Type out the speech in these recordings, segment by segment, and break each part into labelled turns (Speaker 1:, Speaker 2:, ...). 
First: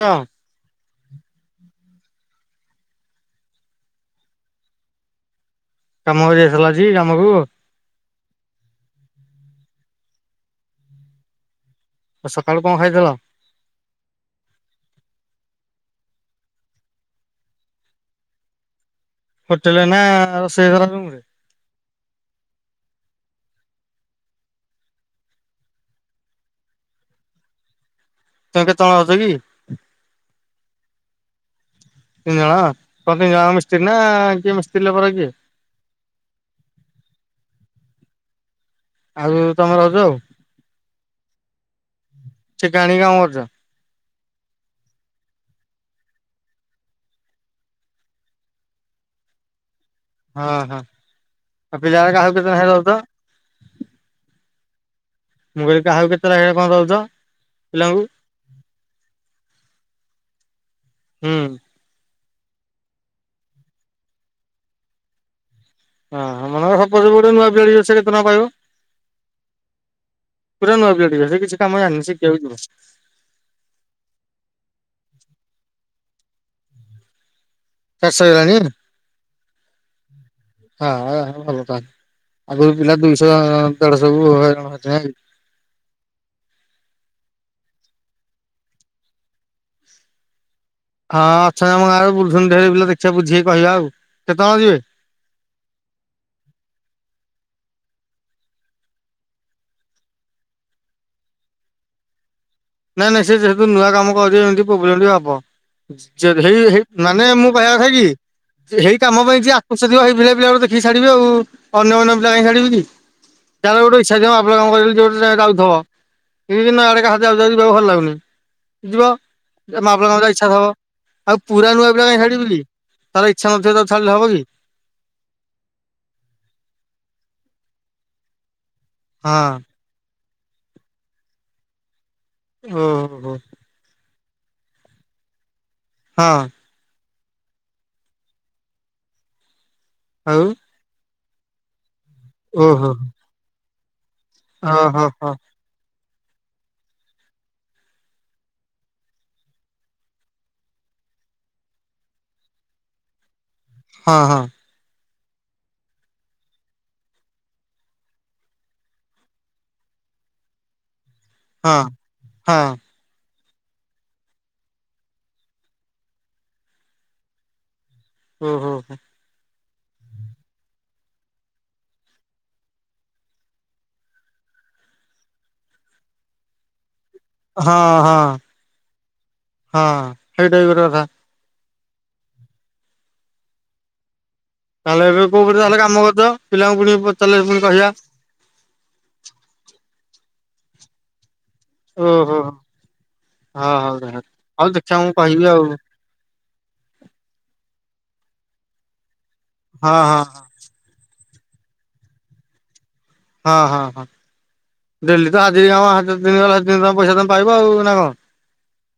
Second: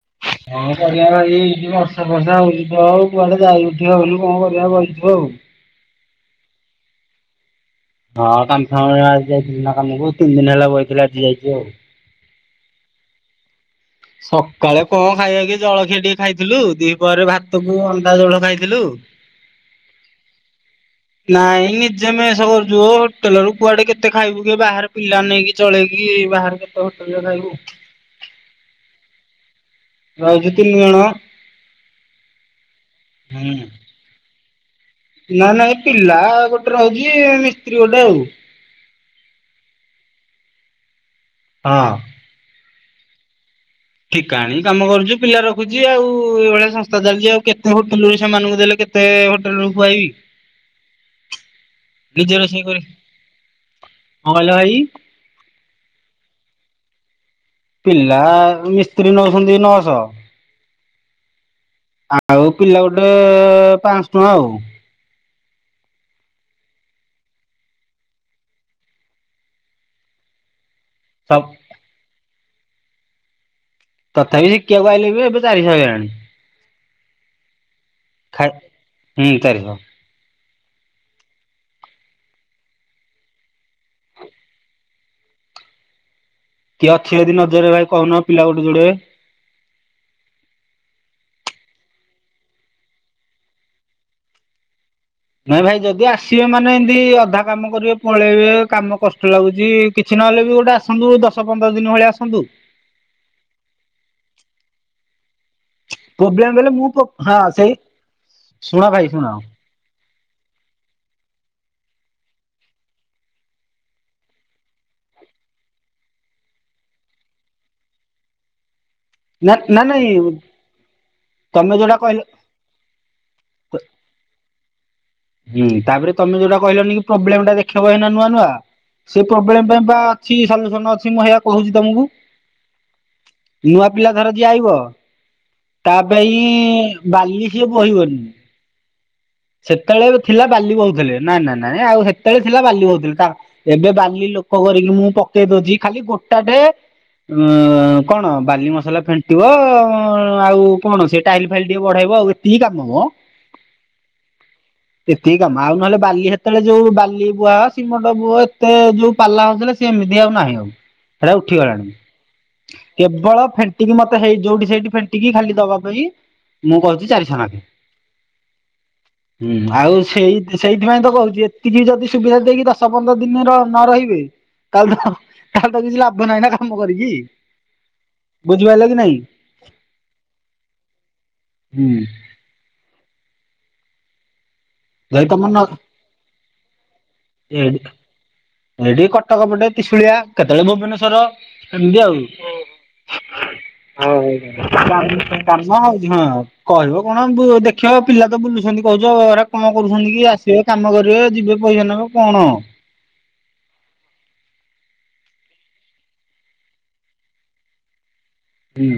Speaker 1: ୟ୍।
Speaker 2: କଣ କରିବା ଭାଇ ଏଇଠି ବର୍ଷା ଫର୍ଷା ହଉଚି ତ। ଆଉ କୁଆଡେ ଯାଇ ଉଠି ହଉନି କଣ କରିବା ବଇଚୁ ଆଉ।
Speaker 1: କାମ କରି ଯାଇଥିଲ ଆଜି କାମକୁ?
Speaker 2: ହଁ କାମ ଫାମ ଆ ଯାଇଥିଲି ନା କାମକୁ ତିନି ଦିନ ହେଲା ବଇଥିଲି ଆଜି ଯାଇଚି ଆଉ।
Speaker 1: ଅ ସକାଳୁ କଣ ଖାଇଥିଲ?
Speaker 2: ସକାଳେ କଣ ଖାଇବା କି ଜଳଖିଆ ଟିକେ ଖାଇଥିଲୁ। ଦି ପହରେ ଭାତକୁ ଅଣ୍ଡା ଝୋଳ ଖାଇଥିଲୁ।
Speaker 1: ହୋଟେଲ ନା ରୋଷେଇ କଲ ରୁମ ରେ?
Speaker 2: ନାଇଁ ନିଜେ ମେଷ କରୁଚୁ ଓ ହୋଟେଲ ରୁ କୁଆଡେ କେତେ ଖାଇବୁ କିଏ ବାହାରେ ପିଲା ନେଇକି ଚଳେଇକି ବାହାର କେ କେତେ ହୋଟେଲ ରେ ଖାଇବୁ?
Speaker 1: ତମେ କେତେ ଜଣ ଅଛ କି?
Speaker 2: ରହୁଚୁ ତିନ ଜଣ।
Speaker 1: ତିନି ଜଣ କଣ ତିନି ଜଣ
Speaker 2: ହୁଁ।
Speaker 1: ମିସ୍ତ୍ରୀ ନା କିଏ ମିସ୍ତ୍ରୀ ଲୋକ ରହି
Speaker 2: ନା ନା ନାଇଁ ପିଲା ଗୋଟେ ରହୁଚି ମିସ୍ତ୍ରୀ ଗୋଟେ ଆଉ।
Speaker 1: ଆଉ ତମେ ରହୁଚ ଆଉ।
Speaker 2: ହଁ।
Speaker 1: ଠିକା ଆଣି କାମ କରୁଚ?
Speaker 2: ଠିକା ଆଣି କାମ କରୁଚୁ ପିଲା ରଖୁଚି ଆଉ। ଏଇ ଭଳିଆ ସଂସ୍ଥା ଚାଲିଚି ଆଉ କେତେ ହୋଟେଲୁ ସେମାନଙ୍କୁ ଦେଲେ କେତ ତେ ହୋଟେଲ ରୁ ଖୁଆଇବି।
Speaker 1: ହଁ ହଁ ଆଉ ପିଲା
Speaker 2: ନିଜେ
Speaker 1: କାହାକୁ କେତେ
Speaker 2: ରୋଷେଇ
Speaker 1: ନେଖା
Speaker 2: କରି
Speaker 1: ଦଉଚ?
Speaker 2: କଣ କହିଲ ଭାଇ
Speaker 1: ମୁଁ କହିଲି କାହାକୁ କେତେ ନେଖା କଣ ଦଉଚ?
Speaker 2: ପିଲା ମିସ୍ତ୍ରୀ ନଉଚନ୍ତି ନଅଶହ।
Speaker 1: ହୁଁ।
Speaker 2: ଆଉ ପିଲା ଗୋଟେ ପାଆଁଶ ଟଙ୍କା ଆଉ।
Speaker 1: ହଁ ମନେକର ସପୋଜ ଗୋଟେ ନୂଆ ପିଲାଟି ଆସିବ। ସେ କେତେ ଟଙ୍କା ପାଇବ? ପୁରା ନୂଆ ପିଲାଟି ବି ଆସିବ। ସେ
Speaker 2: ଆଉ
Speaker 1: କିଛି କାମ ଜାନି ଶିଖିବାକୁ ଯିବ।
Speaker 2: ତଥାପି ଶିଖିବାକୁ ଆଇଲେ ବି ଏବେ ଚାରିଶହ ହେଇଗଲାଣି।
Speaker 1: ଚାରିଶ
Speaker 2: ଖାଇ
Speaker 1: ହେଇଗଲାଣି?
Speaker 2: ହୁଁ ଚାରିଶହ
Speaker 1: ହଁ ଅଁ ଭଲ ତା ହେଲେ ଆଗରୁ ପିଲା ଦୁଇଶହ ଦେଢଶହ କୁ ହଇରାଣ ହଉଚି ନାହିଁ କି?
Speaker 2: କିଏ ଅଛି ଦି ନଜରରେ ଭାଇ କହୁନ ପିଲା ଗୋଟେ ଯୋଡେ।
Speaker 1: ହଁ ଅଛନ୍ତି ଆମ ଗାଁ ରେ ବୁଲଚନ୍ତି ଢେରେ ପିଲା ଦେଖିବା ବୁଝିକି କହିବା ଆଉ। କେତେ ଜଣ ଯିବେ?
Speaker 2: ନାଇଁ ଭାଇ ଯଦି ଆସିବେ ମାନେ ଏମିତି ଅଧା କାମ କରିବେ ପଳେଇବେ କାମ କଷ୍ଟ ଲାଗୁଚି। କିଛି ନହେଲେ ବି ଗୋଟେ ଆସନ୍ତୁ ଦଶ ପନ୍ଦର ଦିନ ଭଳିଆ ଆସନ୍ତୁ।
Speaker 1: ନାଇଁ ନାଇଁ ସେ ଯେହେତୁ ନୂଆ କାମ କରୁଚି ଏମିତି ପ୍ରୋବ୍ଲେମ ବି ହେବ। [unintelligible]
Speaker 2: ପ୍ରୋବ୍ଲେମ
Speaker 1: ହେଇ
Speaker 2: ବେଲେ
Speaker 1: ହେଇ
Speaker 2: ମୁଁ
Speaker 1: ମାନେ
Speaker 2: ହଁ
Speaker 1: ମୋ
Speaker 2: ସେଇ
Speaker 1: କଥା କି
Speaker 2: ଶୁଣ
Speaker 1: ହେଇ
Speaker 2: ଭାଇ ଶୁଣ
Speaker 1: କାମ ପାଇଁ ଯିଏ ଆ [unintelligible] ଭାଇ ବୁଲା ପିଲାକୁ ଦେଖି ଛାଡିବି ଆଉ ଅନ୍ୟ ମାନ ପିଲା କାଇଁ ଛାଡ଼ିବି କି? ଯାର ଗୋଟେ ଇଛା ଯାଉ ଆପଣ କୁ ଯୋ ଯାଉଥିବ ଏମି ନା ଦିନ ହାତେ ଯାଉ ଯଦି ତାକୁ ଭଲ ଲାଗୁନି ଯିବ
Speaker 2: ନା ନା
Speaker 1: ମାଆ ବାପାଙ୍କ
Speaker 2: ନାଇଁ
Speaker 1: ଯା ଇଚ୍ଛା ଥିବ। ଆଉ ପୁରା
Speaker 2: ତମେ
Speaker 1: ନୂଆ
Speaker 2: ଯୋଉଟା
Speaker 1: ପିଲା କାଇଁ
Speaker 2: କହିଲ
Speaker 1: ଛାଡିବି କି ଯାର ଇଚ୍ଛା ନଥିବ ତାକୁ ଛାଡିଲେ ହବ କି?
Speaker 2: ହୁଁ ତା ପରେ ତମେ ଯୋଉଟା କହିଲନି କି ପ୍ରୋବ୍ଲେମ ଟା ଦେଖେଇବ ହେ ନୂଆ ନୂଆ ସେ
Speaker 1: ହଁ
Speaker 2: ପ୍ରୋବ୍ଲେମ ପାଇଁ ପା ଛି ସଲୁସନ ଅଛି ମୁଁ ଏୟଆ କହୁଛି ତମକୁ।
Speaker 1: ଓହୋ।
Speaker 2: ନୂଆ ପିଲା ଧର ଯିଏ ଆଇବ ତା
Speaker 1: ହଁ
Speaker 2: ପାଇଁ ବାଲି ସିଏ ବୋହିବନି। ସେତେବେଳେ ରେ
Speaker 1: ଆଉ
Speaker 2: ଥିଲା ବାଲି ବୋହୁଥିଲେ। ନା ନା ନାଇଁ ଆଉ ସେତେବେଳେ ଥିଲା ବାଲି
Speaker 1: ଓହୋ
Speaker 2: ବୋହୁଥିଲେ ତା ଏବେ ବାଲି ଲୋକ ଲୋକ କରିକି
Speaker 1: ଓହୋ
Speaker 2: ମୁଁ
Speaker 1: ହଁ
Speaker 2: ପକେଇ ଦଉଚି। ଖାଲି ଗୋଟା ଟେ ଏଁ କଣ ବାଲି ମସଲା ଫେଣ୍ଟିବ ଆଉ କଣ ସେ ଟାଇଲ ଫାଇଲ ଟିକେ ବଢେଇବ ଆଉ ଏତିକ ହିଁ କାମ ବା।
Speaker 1: ହଁ ହଁ
Speaker 2: ଏତିକି କାମ ଆଉ ନହେଲେ ବାଲି ସେତେବେଳେ ଯୋଉ ବାଲି ବୁହା, ସିମଟ ବୁହ, ଏତେ ଯୋଉ ପାଲା ହଉଥିଲେ ଏମିତି ଆଉ ନାହିଁ ଆଉ, ସେଟା
Speaker 1: ହଁ
Speaker 2: ଉଠିଗଲାଣି।
Speaker 1: ହଁ।
Speaker 2: କେବଳ ଫେଣ୍ଟିକି ମତେ ହେଇ ଯୋଉଠି ସେଇଠି ଫେଣ୍ଟିକି ଖାଲି ଦବା ପାଇଁ ମୁଁ କହୁଛି ଚାରିଶ ଲାଖେ
Speaker 1: ହଁ ହଁ ହଁ
Speaker 2: ହୁଁ ଆଉ ସେଇ ସେଇଥିପାଇଁ ତ କହୁଛି ଏତିକି ଯଦି ସୁବିଧା ଦେଇକି ଦଶ ପନ୍ଦର ଦିନରେ ନ ରହିବେ ତାହାଲେତ ତାହାଲେ ତ କିଛି ଲାଭ ନହିଁ ନା କାମ କରିକି।
Speaker 1: ହଁ ହଁ
Speaker 2: ବୁଝିପାରିଲ କି ନାଇଁ
Speaker 1: ହଁ ସେଇଟା ଏ ଗୋଟେ କଥା।
Speaker 2: ହୁଁ
Speaker 1: ତାହେଲେ ଏବେ
Speaker 2: ଯଦି ତମର ନ
Speaker 1: କୋଉଠଟି ତାହେଲେ କାମ କରିଦ ପିଲାଙ୍କୁ ପୁଣି ପଚାରିଲେ ପୁଣି କହିବା।
Speaker 2: ଏଇଠି କଟକ ପଟେ ତିସୁଳିଆ କେତେବେଳେ ଭୁବନେଶ୍ୱର। ସେମିତି
Speaker 1: ଓହୋ
Speaker 2: ଆଉଉ
Speaker 1: ହଁ ହଉ
Speaker 2: ଆଉ।
Speaker 1: ହଉ ଦେଖିବା ମୁଁ କହିବି ଆଉ
Speaker 2: ହଁ କହିବ କଣ ଦେଖିବ ପିଲା ତ ବୁଲୁଛନ୍ତି କହୁଛ ହେରା କଣ କରୁଛନ୍ତି କି?
Speaker 1: ହଁ।
Speaker 2: ଆସିବ କାମ କରିବେ ଯିବେ ପଇସା ନେବେ କଣ?
Speaker 1: ହଁ ହଁ ହଁ ଡେଲି ତ [unintelligible] ଦିନ ଗଲେ ଦିନ ପଇସା ତମେ ପାଇବ ଆଉ ନା କଣ?
Speaker 2: ହୁଁ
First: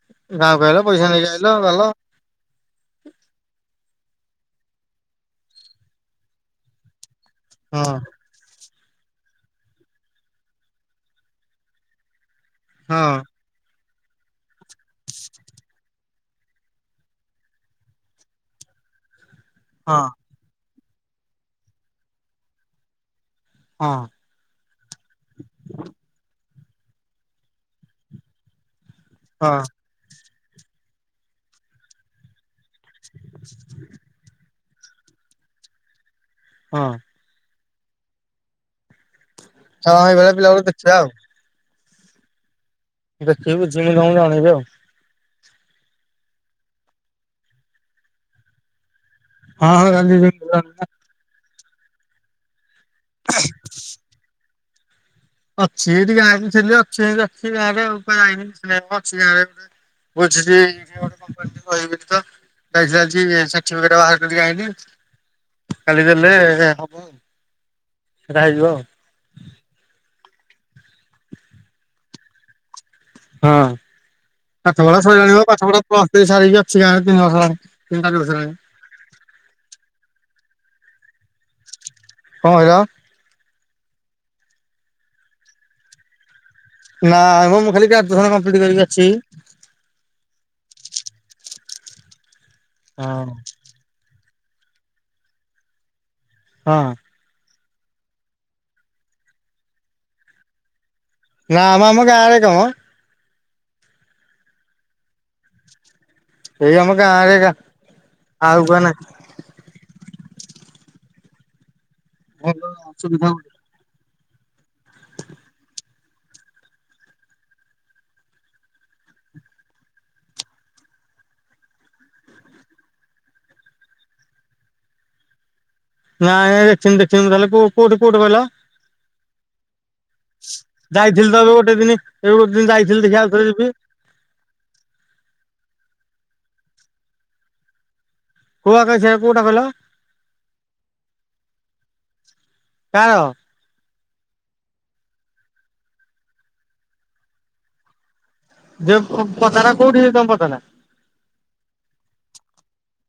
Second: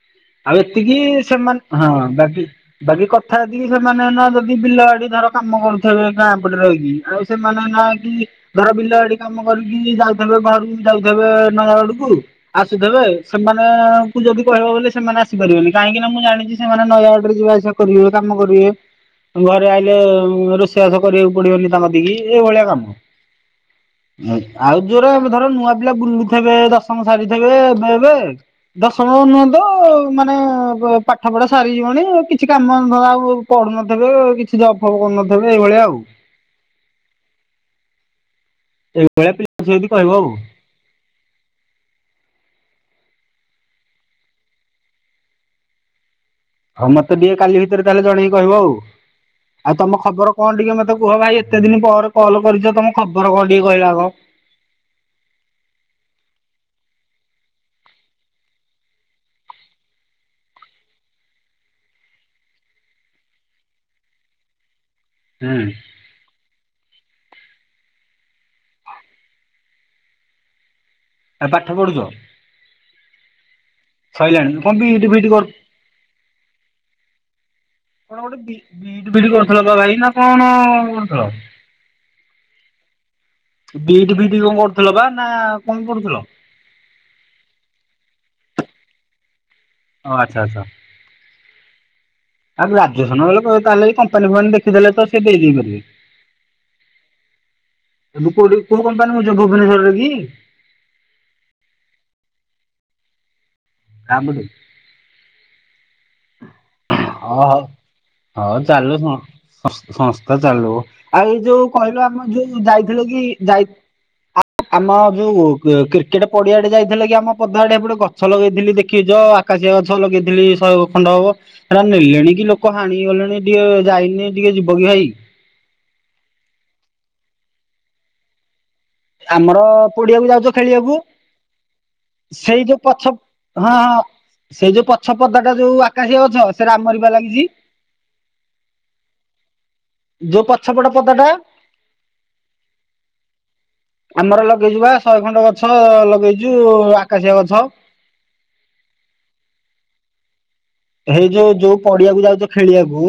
Speaker 1: [inaudible]
Speaker 2: ଆଉ ଏତିକି
Speaker 1: ପଇସା ନେଇକି ଆଇଲ
Speaker 2: ସେମାନ
Speaker 1: ଗଲ
Speaker 2: ହଁ ବାକି ବାକି କଥା ହେତିକି ସେମାନେ ନା ଯଦି ବିଲ ଆଡି ଧର କାମ କରୁଥିବେ ଗାଁ ପଟରେ ରହିକି ଆଉ ସେମାନେ
Speaker 1: ହଁ
Speaker 2: ନାହାନ୍ତି। ଧର ବିଲ ଆଡି କାମ କରିକି ଯାଉଥିବେ ଘରକୁ ଯାଉଥିବେ ନ ଆଡକୁ ଆସୁଥିବେ।
Speaker 1: ହଁ
Speaker 2: ସେମାନେଙ୍କୁୁ ଯଦି କହିବା ବୋଲେ ସେମାନେ ଆସି ପାରିବେନି କାହିଁକିନା ମୁଁ ଜାଣିଛି ସେମାନେ ନୟାଗଡରେ ଯିବା ଆସିବା କରିବେ କାମ କରିବେ ଘରେ
Speaker 1: ହଁ
Speaker 2: ଆଇିଲଲେ ରୋଷେଇବାସ କରିବାକୁ ପଡିବନି ତାଙ୍କ ଦେଇକି ଏଇଭଳିଆ କାମ।
Speaker 1: ହଁ
Speaker 2: ଆଉ ଯୋରା ଏବେ ଧର ନୂଆ ପିଲା ବୁଲୁଥିବବେ ଦଶମ ଶାରି ଥିବବେ ଏବେ ଏବେ [unintelligible] ତ
Speaker 1: ହଁ
Speaker 2: ମାନେ ପାଠ ପଢା ସାରିଯିବଣି, କିଛି କାମ ଆଉ ପଢୁନଥିବେ କି [unintelligible] କରିନଥବେ ଏଇଭଳି ଆଉ
Speaker 1: ହଁ ଅଁ
Speaker 2: ଏଇ ଭଳିଆ ପିଲା। ଯଦି
Speaker 1: ହଁ
Speaker 2: କହିବ ଆଉ।
Speaker 1: ସେଇଭଳିଆ ପିଲା କୁ ଦେଖିବା ଆଉ ଦେଖିବି ଯିମି ତମକୁ ଜଣେଇବୁ ଆଉ
Speaker 2: ହଁ ମତେ ଟିକେ କାଲି ଭିତରେ ତାହେଲେ ଜଣେଇକି କହିବ ଆଉ,
Speaker 1: ହଁ
Speaker 2: ଆଉ
Speaker 1: ହଁ
Speaker 2: ତମ
Speaker 1: କାଲି
Speaker 2: ଖବର କଣ ଟିକେ ମତେ କୁହ ଭାଇ ଏତେ ଦିନ ପରେ କଲ କରିଛ ତମ ଖବର କ ଟିକେ କହିଲ ଆଗ?
Speaker 1: ଅଛି ଏଠି ଗାଁରେ ଥିଲି ଅଛି, ଅଛି ଗାଁରେ ଆଉ ଅଛି ଗାଁରେ ଗୋଟେ ବୁଝିଲି ଗୋଟେ କପାନୀ କହିବି ତ ସେଇ ସକାଶେ ସାଠିପିକେଟ ବାହାର କରିକି ଆଇଁଲି।
Speaker 2: ହୁଁ ଉଁ
Speaker 1: କାଲି ଦେଲେ ହବ, ସେଇଟା ହେଇଯିବ ଆଉ
Speaker 2: ଆ ପାଠ ପଢ଼ୁଛ?
Speaker 1: ହଁ ଅଁ
Speaker 2: ସଇଲାଣି କଣ
Speaker 1: ପାଠପଢା
Speaker 2: ବିଇଡି ଫିଇଡି
Speaker 1: ସରିଲାଣିିମ,
Speaker 2: କରୁ
Speaker 1: ପାଠପଢା ପ୍ଲସ ଥ୍ରୀ ସାରିକି ଅଛି ଗାଁରେ ତିନି ବର୍ଷ ହେଲାଣିି, ତିନି ଚାରି ବର୍ଷ ହେଲାଣି।
Speaker 2: ବିଟ ବିିଟ କରୁଥିଲ ବା ଭାଇ ନା କଣ କରୁଥିଲ?
Speaker 1: କଣ କହିଲ?
Speaker 2: ବିଟ ଫିଟ କଣ କରୁଥିଲ ବା, ନା କଣ କରୁଥିଲ?
Speaker 1: ନା ମୁଁ ମୁଁ ଖାଲି ଗ୍ରାମୁଏସନ୍ କମ୍ପ୍ଲିଟ୍ କରିକି ଅଛି।
Speaker 2: ଓ ଆଛା ଆଛା, ଆଉ ଗ୍ରାଜୁଏସନ ବୋଲେ ତାହାଲେ ଏଇ [unintelligible] ଦେଖିଦେଲେ ତ ସେ ଦେଇ ପାରିବେ।
Speaker 1: ହଁ।
Speaker 2: ଏ ତୁ କୋଉଠି କୋଉ କମ୍ପାନୀ ମୁଁ ଯୋଉ ଭୁବନେଶ୍ଵରରେ କି?
Speaker 1: ନା ମୋ ଆମ ଗାଁରେ କାମ।
Speaker 2: କାମୁଡେ
Speaker 1: ଏଇ ଆମ ଗାଁରେ
Speaker 2: ହଁ
Speaker 1: ଗା- ଆଉ କୁହ ନା।
Speaker 2: ସଂ ସଂସ୍ଥା ଚାଲୁ। ଆଉ ଏ ଯୋଉ କହିଲ ଆମ ଯୋଉ ଯାଇଥିଲ କି
Speaker 1: ସୁବିଧା
Speaker 2: ଯାଇ ଆ ଆମ ଯୋଉ ଏ କ୍ରିକେଟ୍ ପଡିଆ ଆଡେ ଯାଇଥିଲ କି ଆମ ପଦା ଆଡେ। ଏପଟେ ଗଛ ଲଗେଇଥିଲି ଦେଖିଚ ଆ କାଶିଆ ଗଛ ଲଗେଇଥିଲି ଶଏ ଉ ଖଣ୍ଡ ହବ ସେଟା ନେଲେଣି କି, ଲୋକ ହାଣି ଗଲେଣି, ଟିକେ ଯାଇନି ଟିକେ ଯିବକି ଭାଇ?
Speaker 1: ନା ନାଇଁ ଦେଖିନି ଦେଖିନି ତାହେଲେ କୋଉଠି କୋଉଠ କହିଲ?
Speaker 2: ଆମର ପଡିଆକୁ ଯାଉଚ ଖେଳିବାକୁ
Speaker 1: ଯାଇଥିଲି ତ ଏବେ ଗୋଟେ ଦିନ ଏବେ ଗୋଟେ ଦିନ
Speaker 2: ସେଇ ଯୋଉ
Speaker 1: ଯାଇଥିଲି
Speaker 2: ପଛ
Speaker 1: ଦେଖିବା ଆଉଥରେ ଯିବି।
Speaker 2: ହଁ ହଁ ସେ ଯୋଉ ପଛ ପଦା ଟା ଯୋଉ ଆକାଶୀ ଗଛ ସେରା ଆମରି ବା ଲାଗିଚି।
Speaker 1: କୁହ କ ସେ କୋଉଟା କହିଲ
Speaker 2: ଯୋଉ ପଛପଟ ପଦା ଟା
Speaker 1: କାହାର?
Speaker 2: ଆମର ଲଗେଇଚୁ ବା ଶହେ ଖଣ୍ଡ ଗଛ ଲଗେଇଚୁ ଆକାଶିଆ ଗଛ।
Speaker 1: ଯୋଉ ପ-ପଦାଟା କୋଉଠି ତୋମ ପଦାଟା?
Speaker 2: ହେଇ ଯୋଉ ଯୋଉ ପଡିିଆକୁ ଯାଉଚ ଖେଳିବାକୁ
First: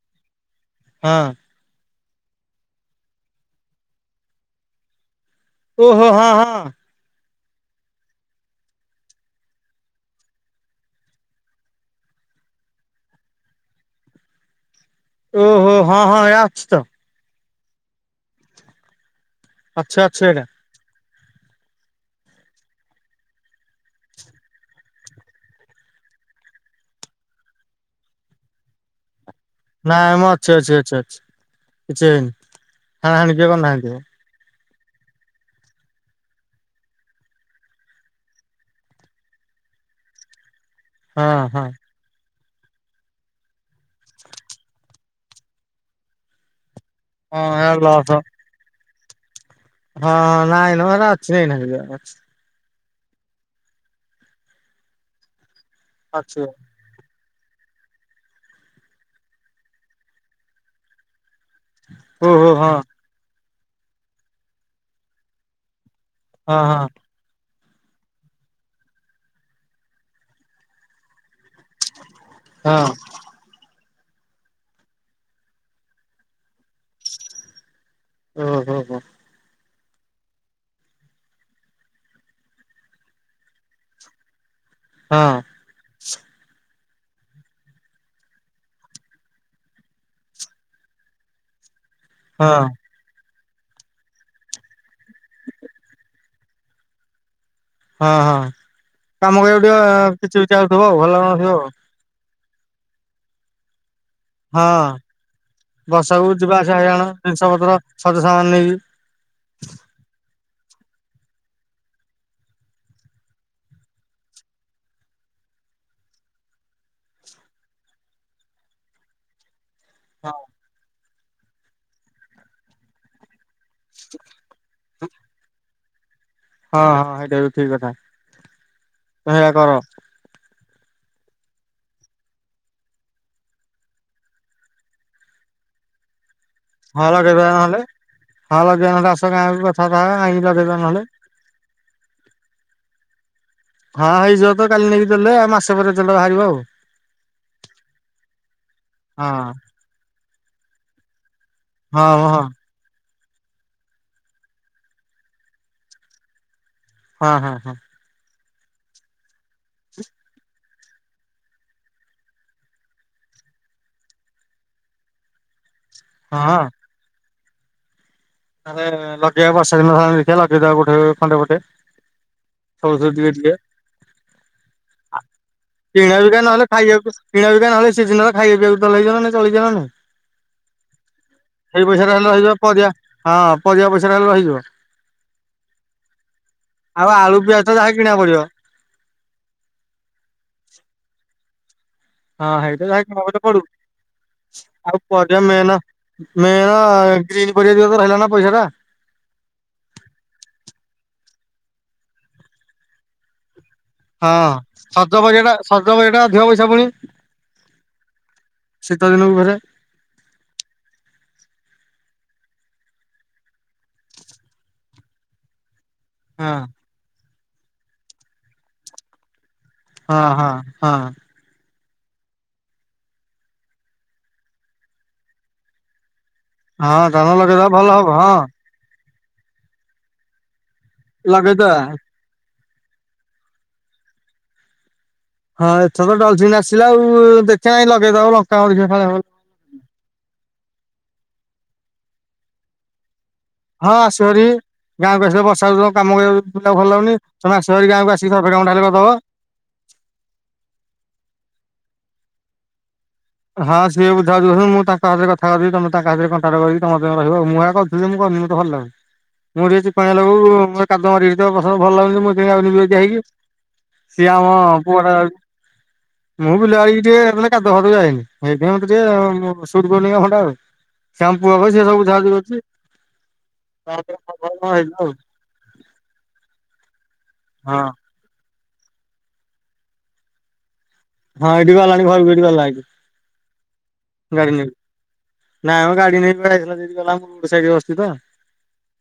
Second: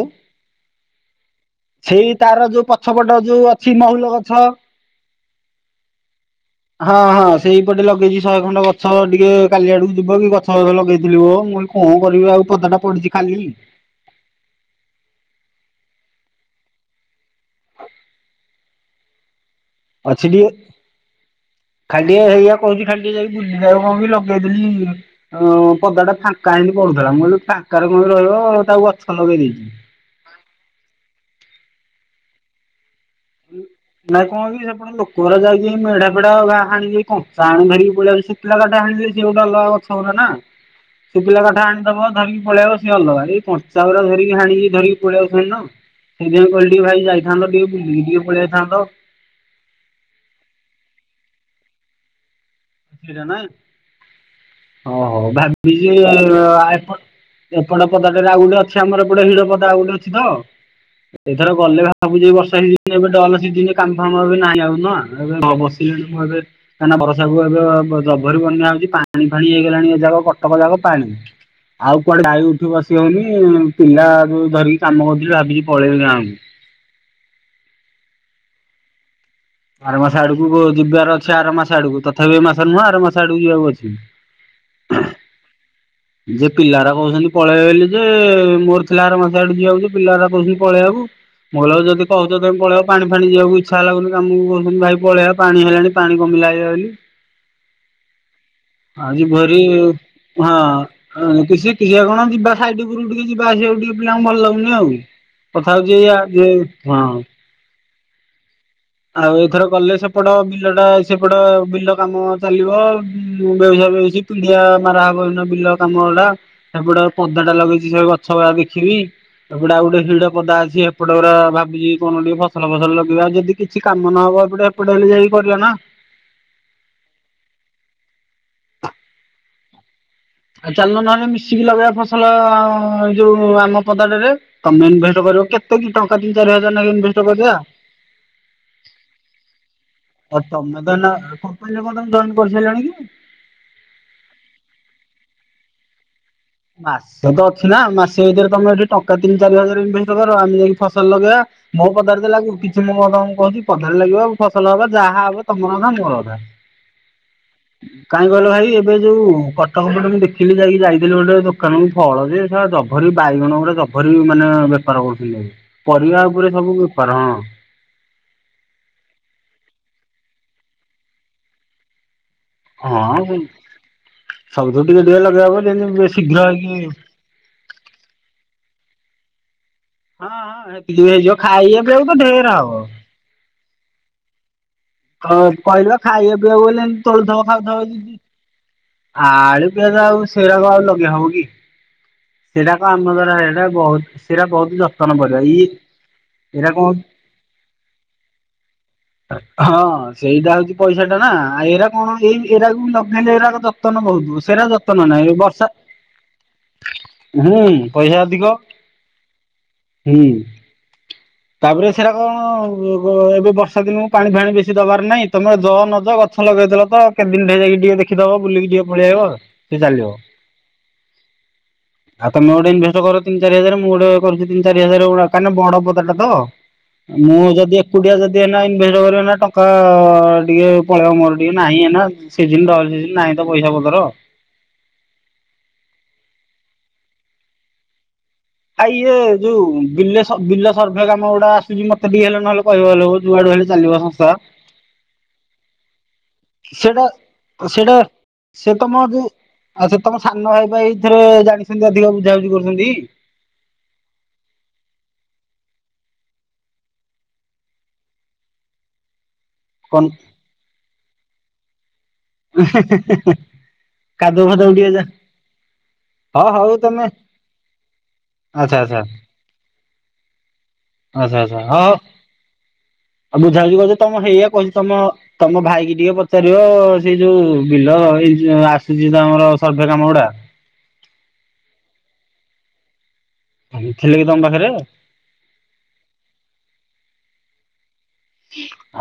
Speaker 1: ହଁ।
Speaker 2: ସେଇ ତାର ଯୋଉ ପଛପଟ ଯୋଉ ଅଛି ମହୁଲ ଗଛ।
Speaker 1: ଓହୋ, ହଁ, ହଁ।
Speaker 2: ହଁ, ହଁ ସେଇପଟେ ଲଗେଇଚି ଶହେ ଖଣ୍ଡ ଗଛ ଟିକେ କାଲି ଆଡକୁ ଯିବ କି ଗଛ ଗୁରା ଲଗେଇଥିଲି ବ। ମୁଁ କଣ କରିବି ଆଉ ପଦ ଟା ପଡିଚି ଖାଲି।
Speaker 1: ଓହୋ, ହଁ, ହଁ ଏ ଆଛି ତ। ଅଛି ଅଛି
Speaker 2: ଅଛିକି?
Speaker 1: ଏଇଟା
Speaker 2: ଖାଲି ଏହିଆ କହୁଚି ଖାଲି ଟିକେ ଯାଇକି ବୁଲିଆଇବ କଣ କି ଲଗେଇ ଦେଲି। ଅଁ, ପଦା ଟା ଫାଙ୍କା ଏମତି ପଡୁଥିଲା ମୁଁ କହିଲି ଫାଙ୍କାରେ କଣ ରହିବ ତାକୁ ଗଛ ଲଗେଇ ଦେଇଚି।
Speaker 1: ନା ମୋ ଅଛି, ଅଛି, ଅଛି, ଅଛି କିଛି ହେଇନି। ହାଣା ହାଣି କିଏ କରିନାହାନ୍ତି
Speaker 2: ନା ଏ କଣ କି ସେପଟ ଲୋ କୋଡା ଯାଇକି ମେଢା ଫେଢା ଅ, ହା ହାଣିିକି ଏଇ କଞ୍ଚା ଆଣି ଧରିକି ପଳେଇ ଆସୁଛି। ଶୁଖିଲା କାଠ ହାଣିଦେଇଛି ଗୋଟେ ଅଲଗା ଗଛ ଗଲା ନା।
Speaker 1: ହଁ
Speaker 2: ଶୁଖିଲା କାଠ
Speaker 1: ହଁ
Speaker 2: ଆଣିଦବ। ଧରିକି ପଳେଆଇବ ସିଏ ଅଲଗା ଏଇ କଞ୍ଚା ଗୁଡା ଧରିକି ହାଣିକି ଧରିକି ପଳେଇଆଉଛନ୍ତି ନା, ସେଇଥିପାଇଁ କହିଲି ଟିକେ ଭାଇ ଯାଇ
Speaker 1: ହଁ
Speaker 2: ଥାନ୍ତ
Speaker 1: ହେ
Speaker 2: ଟିକେ ବୁଲିକି
Speaker 1: ଲସ
Speaker 2: ଟିକେ ପଳିଆଇଥାନ୍ତ।
Speaker 1: ହଁ ନାଇଁନ ହେରା ଅଛି ନେଇ ନାହାନ୍ତି କିଏ ଅଛି।
Speaker 2: ଦେଖିଚ ନା, ହଁ ହଉ ଭାବିଚି
Speaker 1: ଅଛି
Speaker 2: ଅ, ଆ, ଏପ ଏପଟ ପଦାଟା ରେ ଆଉ ଗୁଟେ ଅଛି ଆମର ଏପଟେ ହିଡ ପଦା ଆଉ ଗୁଟେ ଅଛି ତ। ଏଇଥର ଗଲେ ଭାବୁଚି ଏଇ
Speaker 1: ଓହୋ
Speaker 2: ବର୍ଷା
Speaker 1: ହଁ
Speaker 2: ସିିଜିନ ଏବେ ଡଲ ସିିଜିନ ଏ କାମ ଫାମ ଏବେ ନାହିଁ ଆଉ ନା ଏବେ ଘ ବସ ଏଣୁ ମୋତେ
Speaker 1: ହଁ ହଁ
Speaker 2: କାଇଁକି ନା ବରଷ ଏଠାକୁ ଏବେ ବ-ଜଭରି ବନ୍ୟା ହଉଚି ପାଣି ଫାଣି ହେଇଗଲାଣି ଏ ଯାକ କଟକ ଯାକ ପାଣି। ଆଉ କୁଆଡେ ଯାଇ ଉଠି
Speaker 1: ହଁ
Speaker 2: ବସି ହଉନି ପିଲା ଯୋଉ ଧରିକି କାମ କରୁଥିଲି ଭାବିକି ପଳେଇଲେ ଗାଁକୁ।
Speaker 1: ଓ ହୋ, ହଁ।
Speaker 2: ଆର ମାସ ଆଡକୁ ଯିବାର ଅଛି, ଆର ମାସ ଆଡକୁ ତଥାପି ଏ ମାସ ନୁହଁ ଆର ମାସ ଆଡକୁ ଯିବାକୁ ଅଛି।
Speaker 1: ହଁ।
Speaker 2: ଯେ ପିଲାରାରା କହୁଛନ୍ତି ପଳେଇବେ ବୋଲେ ଯେ ମୋର ଥିଲା ଆର ମାସ ଆଡୁ ଯିବାକୁ ଯେ ପିଲାରା କହୁଛନ୍ତି ପଳେଇବାକୁ। ମୁଁ କହିଲି ହଉ ଯଦି କହୁଚ ତୋମେ
Speaker 1: ହଁ
Speaker 2: ପଳେଇବ ପାଣି ଫାଣି ଯିବାକୁ ଇଚ୍ଛା ଲାଗୁନି। ଏ ଆମକୁ କହୁଛନ୍ତି ଭାଇ ପଳେଇବା ପାଣି ହେଲାଣି ପାଣି କମିଲେ ଆଇବା ବୋଲି।
Speaker 1: ହଁ, ହଁ
Speaker 2: ଆଉ ଯିବୁ
Speaker 1: କାମ
Speaker 2: ଭାରି
Speaker 1: କରିବାକୁ ଟିକେ କିଛି କିଚା ହଉଥିବ ଆଉ ଭଲ ନଥିବ।
Speaker 2: ଟିକେ କଣ ଯିବା ସାଇଡ୍ ଉପୁରୁକୁ ଟିକେ ଯିବା ଆସିବାକୁ ଟିକେ ପିଲାଙ୍କୁ ଭଲ ଲାଗୁନି
Speaker 1: ହଁ।
Speaker 2: ଆଉ କଥା ହଉଚି ଏଇଆ
Speaker 1: ବର୍ଷାକୁ
Speaker 2: ଯେ
Speaker 1: ଯିବା ଆସିବା ହଇରାଣ
Speaker 2: ହଁ,
Speaker 1: ଜିନିଷ ପତ୍ର ସଜ ସାମାନ ନେଇକି
Speaker 2: ଆଉ ଏଥର ଗଲେ ସେପଟ ବିଲ ଟା ସେପଟ ବିଲ କାମ ଚାଲିବ ବ୍ୟଉସା ବ୍ୟଉସି ତୁଣ୍ଡିଆ ମାରା ହବ ବିଲ କାମ ହେଲା ସେପଟେ ପଦା ଟା ଲଗେଇଛି ସେ ଗଛ ବା ଦେଖିବି ଏପଟେ ଆଉ ଗୋଟେ ହିଡ ପଦା ଅଛି ଏପଟ ଗୁରା ଭାବିଛିି କଣ ଟିକେ ଫସଲ ଫସଲ ଲଗେଇବା ଯଦି କିଛି କାମ ନ ହବ ଏପଟେ ହେପଟେ ହେଲେ ଯାଇକି କରିଲା ନା
Speaker 1: ହଁହଁ ଏଇଟା ବି ଠିକ କଥା। ତମେ ସେଇଆ କର।
Speaker 2: ଆଉ ଚାଲୁନ ନହେଲେ ମିଶିକି ଲଗେଇବା ଫସଲ ଯୋଉ ଆମ ପଦାଟାରେ। ତମେ ଇନଭେଷ୍ଟ କରିବ କେତେ କି ଟଙ୍କା ଦି, ଚାରି ହଜାର ନେଖା
Speaker 1: ହଁ
Speaker 2: ଇନଭେଷ୍ଟ
Speaker 1: ଲଗେଇଦବା
Speaker 2: କରିବା।
Speaker 1: ନହେଲେ। ହଁ, ଲଗେଇବା ନହେଲେ ଆସ ଗାଁ କଥାବାର୍ତା ହେବା, ଆଣିକି ଲଗେଇ ଦବା ନହେଲେ।
Speaker 2: କହିଲେ କଣ ତମେ ଜଏନ୍ କରିସାରିଲଣି କି?
Speaker 1: ହଁ, ହେଇଯିବ ତ କାଲି ନେଇକି ଦେଲେ ଆଉ ମାସ ପରେ ରେଜଲ୍ଟ ବାହାରିବ ଆଉ।
Speaker 2: ମାସେ ତ ଅଛି ନା, ମାସେ ଭିତରେ ତମେ ଏଠି ଟଙ୍କା ତିନି,
Speaker 1: ଆଉ
Speaker 2: ଚାରି ହଜାର ଇନଭେଷ୍ଟ କର ଆମେ ଯାଇକି ଫସଲ ଲଗେଇବା। ମୋ
Speaker 1: ହଁ
Speaker 2: ପଦାରେ
Speaker 1: ହଁ
Speaker 2: ତ
Speaker 1: ହଁ
Speaker 2: ଲାଗୁ କିଛି ମୁଁ କଣ କହୁଛି ପଦାରେ ଲାଗିବ ଫସଲ ହବ ଯାହା ହବ ତମର ଅଧା ମୋର ଅଧା।
Speaker 1: ହଁ, ହଁ, ହଁ।
Speaker 2: କାହିଁ କହିଲ ଭାଇ ଏବେ ଯୋଉ କଟକ ପଟେ ମୁଁ ଦେଖିଲି ଯାଇକି ଯାଇଥିଲି ଗୋଟେ ଦୋକାନକୁ ଫଳ ଯେ ଶଳା ଜଭରି ବାଇଗଣ ଗୁଡା ଜଭରି ମାନେ ବେପାର କରୁଥିଲେ। ପରିବା ଉପରେ
Speaker 1: ହଁ
Speaker 2: ସବୁ ବେପାର ହଁ।
Speaker 1: ତାହେଲେ ଲଗେଇବା ବର୍ଷା ଦିନ ହେଲେ ଦେଖିବା ଲଗେଇଦବା କଉଠି ଖଣ୍ଡେ ଗୋଟେ ସବୁ ଥୀରୁ ଟିକେ
Speaker 2: ହଁ
Speaker 1: ଟିକେ
Speaker 2: ସବୁଥିରୁ ଟିକେ ଟିକେ ଲଗେଇବ ଯେମିତି
Speaker 1: କିଣା
Speaker 2: ଶୀଘ୍ର
Speaker 1: ବିିକା ନହେଲେ
Speaker 2: ହେଇକି
Speaker 1: ଖାଇବାକୁ କିଣା ବିକା ନହେଲେ ସେ ଦିନ ଖାଇବା ପିଇବାକୁ [unintelligible] ଚଳି
Speaker 2: ହଁ, ହଁ ହେତିକିରେ ହେଇଯିବ ଖାଇବା ପିଇବାକୁ
Speaker 1: ହେଲେ
Speaker 2: ତ
Speaker 1: ରହିଯିବ
Speaker 2: ଢେର ହବ।
Speaker 1: ପରିବା ହଁ, ପରିବା ପଇସା ଟା ହେଲେ ରହିଯିବ।
Speaker 2: ହଉ କହିଲ ଖାଇବା ପିଇବାକୁ ହେଲେ
Speaker 1: ଆଉ ଆଳୁ
Speaker 2: ତଳୁତ
Speaker 1: ପିଆଜ
Speaker 2: ଖାଉ
Speaker 1: ତ
Speaker 2: ଧ
Speaker 1: ଯାହା କିଣା
Speaker 2: ଯି
Speaker 1: ପଡିବ
Speaker 2: ଆ ଆଳୁ ପିଆଜ ଆଉ ସେରାକ ଆଉ ଲଗେଇଆ ହବ କି?
Speaker 1: ହଁ ହେଇଟା
Speaker 2: ସେଟାକ
Speaker 1: ଯାହା
Speaker 2: ଆମ
Speaker 1: କିଣା
Speaker 2: ଦ୍ଵାରା
Speaker 1: ପଇଲେ ପଡୁ
Speaker 2: ସେଇଟା ବହୁତ ସେଟା ବହୁତ ଯତ୍ନ ପାରିବା।
Speaker 1: [unintelligible] ମେନ୍ ଗ୍ରୀନ ପାରିବ ତିକ ହେଲା ନା ପଇସାଟା।
Speaker 2: ହଁ ସେଇଟା ହଉଛି ପଇସା ଟା ନା ଆଉ ଏରା କଣ ଏଇ ଏରାକୁ ଲଗେଇଲେ ଏରାକ ଯ ଯତ୍ନ ବହୁତୁ
Speaker 1: ହଁ
Speaker 2: ସେଟା ଯତ୍ନ
Speaker 1: ସଜ
Speaker 2: ନହିଁ
Speaker 1: ପରିବା ଟା
Speaker 2: ବର୍ଷା
Speaker 1: ସଜ ପରିବା ଟା ଅଧିକ ପଇସା ପୁଣି
Speaker 2: ହୁଁ ପଇସା ଅଧିକ।
Speaker 1: ଶୀତ ଦିନକୁ ଘରେ
Speaker 2: ହୁଁ ତାପରେ ସେଟା କଣ ଏବେ ବର୍ଷା ଦିନୁ ପାଣି ଫାଣି ବେଶୀ ଦବାର ନାହିଁ ତମେ ଜ ନଜ ଗଛ
Speaker 1: ହଁ
Speaker 2: ଲଗେଇଦେଲ ତ କେତେ ଦିନ ଯାଇକି ଟିକେ ଦେଖିଦବ ବୁଲିକି ଟିକେ ପଳେଇଆସିବ ସିଏ ଚାଲିଯିବ।
Speaker 1: ହଁ ହଁ ହଁ
Speaker 2: ଆଉ ତମେ ଗୋଟେ ଇନଭେଷ୍ଟ କର ତିନି, ଚାରି ହଜାର ମୁଁ ଗୋଟେ କରୁଚି ତିନି, ଚାରି ହଜାର କାରଣ ବଡ଼ ପଦାଟା ତ।
Speaker 1: ହଁ ଧାନ
Speaker 2: ମୁଁ
Speaker 1: ଲଗେଇଦବା
Speaker 2: ଯଦି
Speaker 1: ଭଲ ହବ
Speaker 2: ଏକୁଟିଆ
Speaker 1: ହଁ
Speaker 2: ଯଦି ଏଇନା ଇନ୍ କରିବ ନା ଟଙ୍କା ଟିକେ ପଳେଇବ ମୋର ଟିକେ
Speaker 1: ଲଗେଇଦବା
Speaker 2: ନାହିଁ ଏନା ସେଦିନ ରହିଚି ନାହିଁ ତ ପଇସା ପତର।
Speaker 1: ହଁ, ଏଥର ଡଲଚିନ୍ ଆସିଲା ଆଉ ଦେଖାଆଁ ଲଗେଇଦବ
Speaker 2: ଆ ଇଏ ଯୋଉ ବିଲେ ବିଲ ସର୍ଭେ କାମ ଗୁଡା ଆସୁଛି ମତେ ଟିକ ହେଲେ ନହେଲେ କହିବ ହେଲେ ହଉ ଯୁଆଡୁ ହେଲେ ଚାଲିବ
Speaker 1: ହଁ,
Speaker 2: ସଂସ୍ଥା
Speaker 1: ସରି ଗାଁକୁ ଆସିଲେ ବର୍ଷା ଯଉ କାମ କର ପିଲାକୁ ଭଲ
Speaker 2: ସେଇଟା
Speaker 1: ଲାଗୁନି [unintelligible]
Speaker 2: ସେଇଟା
Speaker 1: ଗାଁକୁ ଆସି ଅଧେ
Speaker 2: ସେ
Speaker 1: କାମଟା ହେଲେ
Speaker 2: ତମ
Speaker 1: କରିଦେବ।
Speaker 2: ଯୋଉ ଆଉ ସେ ତମ ସାନ ଭାଇ ଭାଇ ଏଥରେ ଜାଣିଛନ୍ତି ଅଧିକ ବୁଝାବୁଝି କରୁଛନ୍ତି।
Speaker 1: ହଁ, ସିଏ ବୁଝାବୁଝି ହୁଅନ୍ତୁ ମୁଁ ତାଙ୍କ ହାତରେ କଥା କରିବି ତମ ତାଙ୍କ ହାତରେ କଣ୍ଟାରେ ରହିବି ତମେ ତମର ରହିବ ଆଉ ମୁଁ କହୁଥିଲିି ତ ଭଲ ଲାଗି ମୁଁ [unintelligible]
Speaker 2: କଣ
Speaker 1: ପାଣି ଲାଗୁ ମୋ କାଦୁଆ [unintelligible] ଭଲ ଲାଗୁଛି [unintelligible] ହେଇକି ସିଏ
Speaker 2: କାଦୁଅ
Speaker 1: ଆମ
Speaker 2: ଫାଦୁଅ ଟିକେ ଯା
Speaker 1: ପୁଅଟା
Speaker 2: ହଁ
Speaker 1: ମୁଁ
Speaker 2: ହଉ
Speaker 1: ବିଲ ବାଡ଼ିକି
Speaker 2: ତମେ
Speaker 1: ଟିକେ କାଦୁଅ ଫାଦୁଅ କୁ ଯାଇନି ଏଇଥିପାଇଁ
Speaker 2: ଆଚ୍ଛା
Speaker 1: ମତେ
Speaker 2: ଆଚ୍ଛା
Speaker 1: ଟିକେ ସୁଟ୍ କରୁନି ଖଣ୍ଡା ଆଉ। ସେ ଆମ
Speaker 2: ଆଚ୍ଛା
Speaker 1: ପୁଅ
Speaker 2: ଆଚ୍ଛା
Speaker 1: କହିବ
Speaker 2: ହ
Speaker 1: ସିଏ ସବୁ ବୁଝାବୁଝି କରୁଛି
Speaker 2: ଆଉ ବୁଝା ବୁଝି କରୁଛ ତମ ହେଇଆ କହୁଛ
Speaker 1: ହେଇଯିବ
Speaker 2: ତମ
Speaker 1: ଆଉ
Speaker 2: ତମ ଭାଇ କିି ଟିକେ ପଚାରିବ ସେ ଯୋଉ
Speaker 1: ହଁ
Speaker 2: ବିଲ ଏଇ ଆମର ସର୍ଭେ କାମ ଗୁଡା
Speaker 1: ହଁ ଏଠି ଗଲାଣି ଘରକୁ ଏଠି ଗଲାଣି
Speaker 2: ଥିଲେ କି ତମ ପାଖରେ?
Speaker 1: ନାଇଁମ ଗାଡି ନେଇକି କୁଆଡେ ଯାଇଥିଲା ଯଦି ଗଲା ଆ ରୋଡ ସାଇଡରେ ବସିଚି ତ।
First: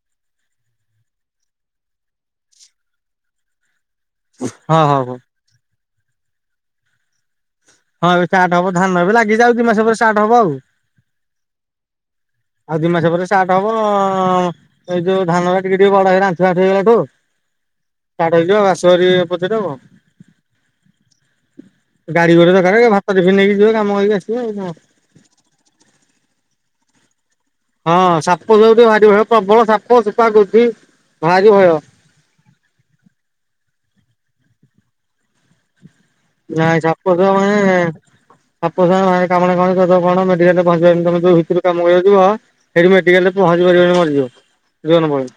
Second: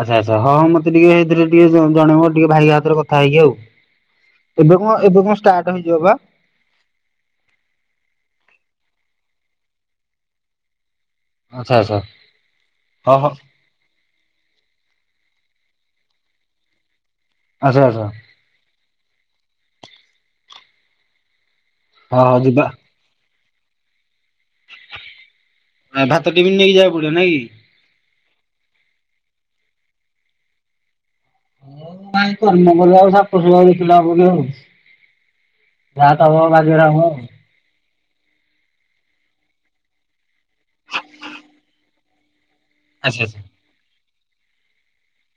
Speaker 2: ଆଚ୍ଛା ଆଚ୍ଛା ହଁ ମତେ ଟିକେ ସେଇଥିରେ ଟିକେ ଜଣେଇବ ଟିକେ ଭାଇ ହାତରେ କଥା ହେଇକି ଆଉ। ଏବେ
Speaker 1: ହଁ
Speaker 2: କଣ
Speaker 1: ହଉ ହଉ।
Speaker 2: ଏବେ କଣ ଷ୍ଟାର୍ଟ ହେଇଯିବ ବା।
Speaker 1: ହଁ ଏବେ ଷ୍ଟାଟ ହବ ଧାନ ଏବେ ଲାଗିଯାଉ ଦି ମାସ ପରେ ଷ୍ଟାର୍ଟ ହବ ଆଉ।
Speaker 2: ଆଚ୍ଛା ଆଚ୍ଛା
Speaker 1: ଆଉ ଦି ମାସ
Speaker 2: ହଁ
Speaker 1: ପରେ
Speaker 2: ହଁ
Speaker 1: ଷ୍ଟାର୍ଟ ହବ। ହ ଏଇ ଯୋଉ ଧାନଟ ଟିକେ ଟିକେ ବଡ ହେଇଗଲା ଆଠୁ ଆଠୁ ହେଇଗଲାଠୁ
Speaker 2: ଆଚ୍ଛା।
Speaker 1: ହେଇ ଘାସ
Speaker 2: ହଁ ହଁ
Speaker 1: [unintelligible]
Speaker 2: ଯିବା
Speaker 1: ଭାତ ଟିଫିନ୍ ନେଇକି ଯିବେ କାମ କରକି ଆସିବା ଆଉ କଣ।
Speaker 2: ଆ ଭାତ ଟିଫିନ୍ ନେଇକି ଯିବାକୁ ପଡିବ ନାଇଁ କି?
Speaker 1: ହଁ ସାପ ସୂପା କୁ ଟିକେ ଭାରି ଭୟ ପ୍ରବଳ ସାପ ସୁପା ଗୋଧି ଭାରି ଭୟ।
Speaker 2: କଁ କର୍ମ କରିବାବେଳୁ ଆଉ ସାପ ସୁପା ଦେଖିଲେ ଆଉ। [unintelligible] ଯାହା ତମ
Speaker 1: ନାଇଁ
Speaker 2: ଭାଗ୍ୟରେ
Speaker 1: ସାପ
Speaker 2: ହେବ
Speaker 1: ତ
Speaker 2: ଆଉ।
Speaker 1: ମାନେ ସାପ [unintelligible] କାମ କଣ କଣ ମେଡିକାଲ୍ ରେ ପହଞ୍ଚା [unintelligible] ତମେ ଯୋଉ ଭିତରେ କାମ କରାଯିବ ସେଠ
Speaker 2: ଆଚ୍ଛା
Speaker 1: ମେଡିକାଲ୍ ରେ
Speaker 2: ଆଚ୍ଛା
Speaker 1: ପହଞ୍ଚ [unintelligible] ମରିଯିବ [unintelligible]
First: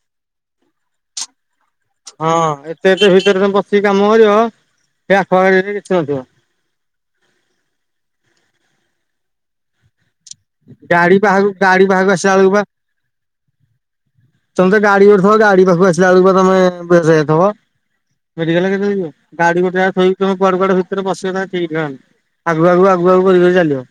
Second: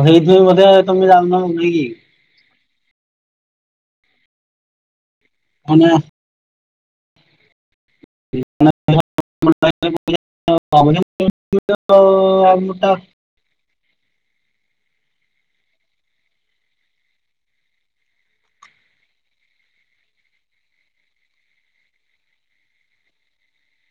Speaker 2: କହିଲି ଯେ ବୋଧେ ତମେ ଯାଉନ ମୁଁ କିଏ
Speaker 1: ହଁ ଏତେ ଏତେ ଭିତରେେ ବସିକି କାମ କରିବ ସେ ଆଖ ପାଖ
Speaker 2: ମାନେ
Speaker 1: କିଛି ନଥିବ। ଗାଡି ପାଖକୁ ଗାଡି ପାଖକୁ ଆସିଲା ବେଳକୁ ବା
Speaker 2: [unintelligible]
Speaker 1: ତମେ ତ ଗାଡି [unintelligible] ଥିବ ଗାଡି ପାଖକୁ ଆସିଲା ବେଳକୁ ତମେ ବେହୋସ ହେଇଯାଇଥିବ। ମେଡିକାଲ କେତେବେଳ ଜୀବ ଗାଡି ଗୋଟୋ ଥୋଇକି କୁଆଡେ କୁଆଡେ ଭିତରେ ବସିବା ଠିକ ଠିକଣା ନାହିଁ। ଆଗକୁ ଆଗକୁ ଆଗକୁ ଆଗକୁ କରିକ ଚାଲିବ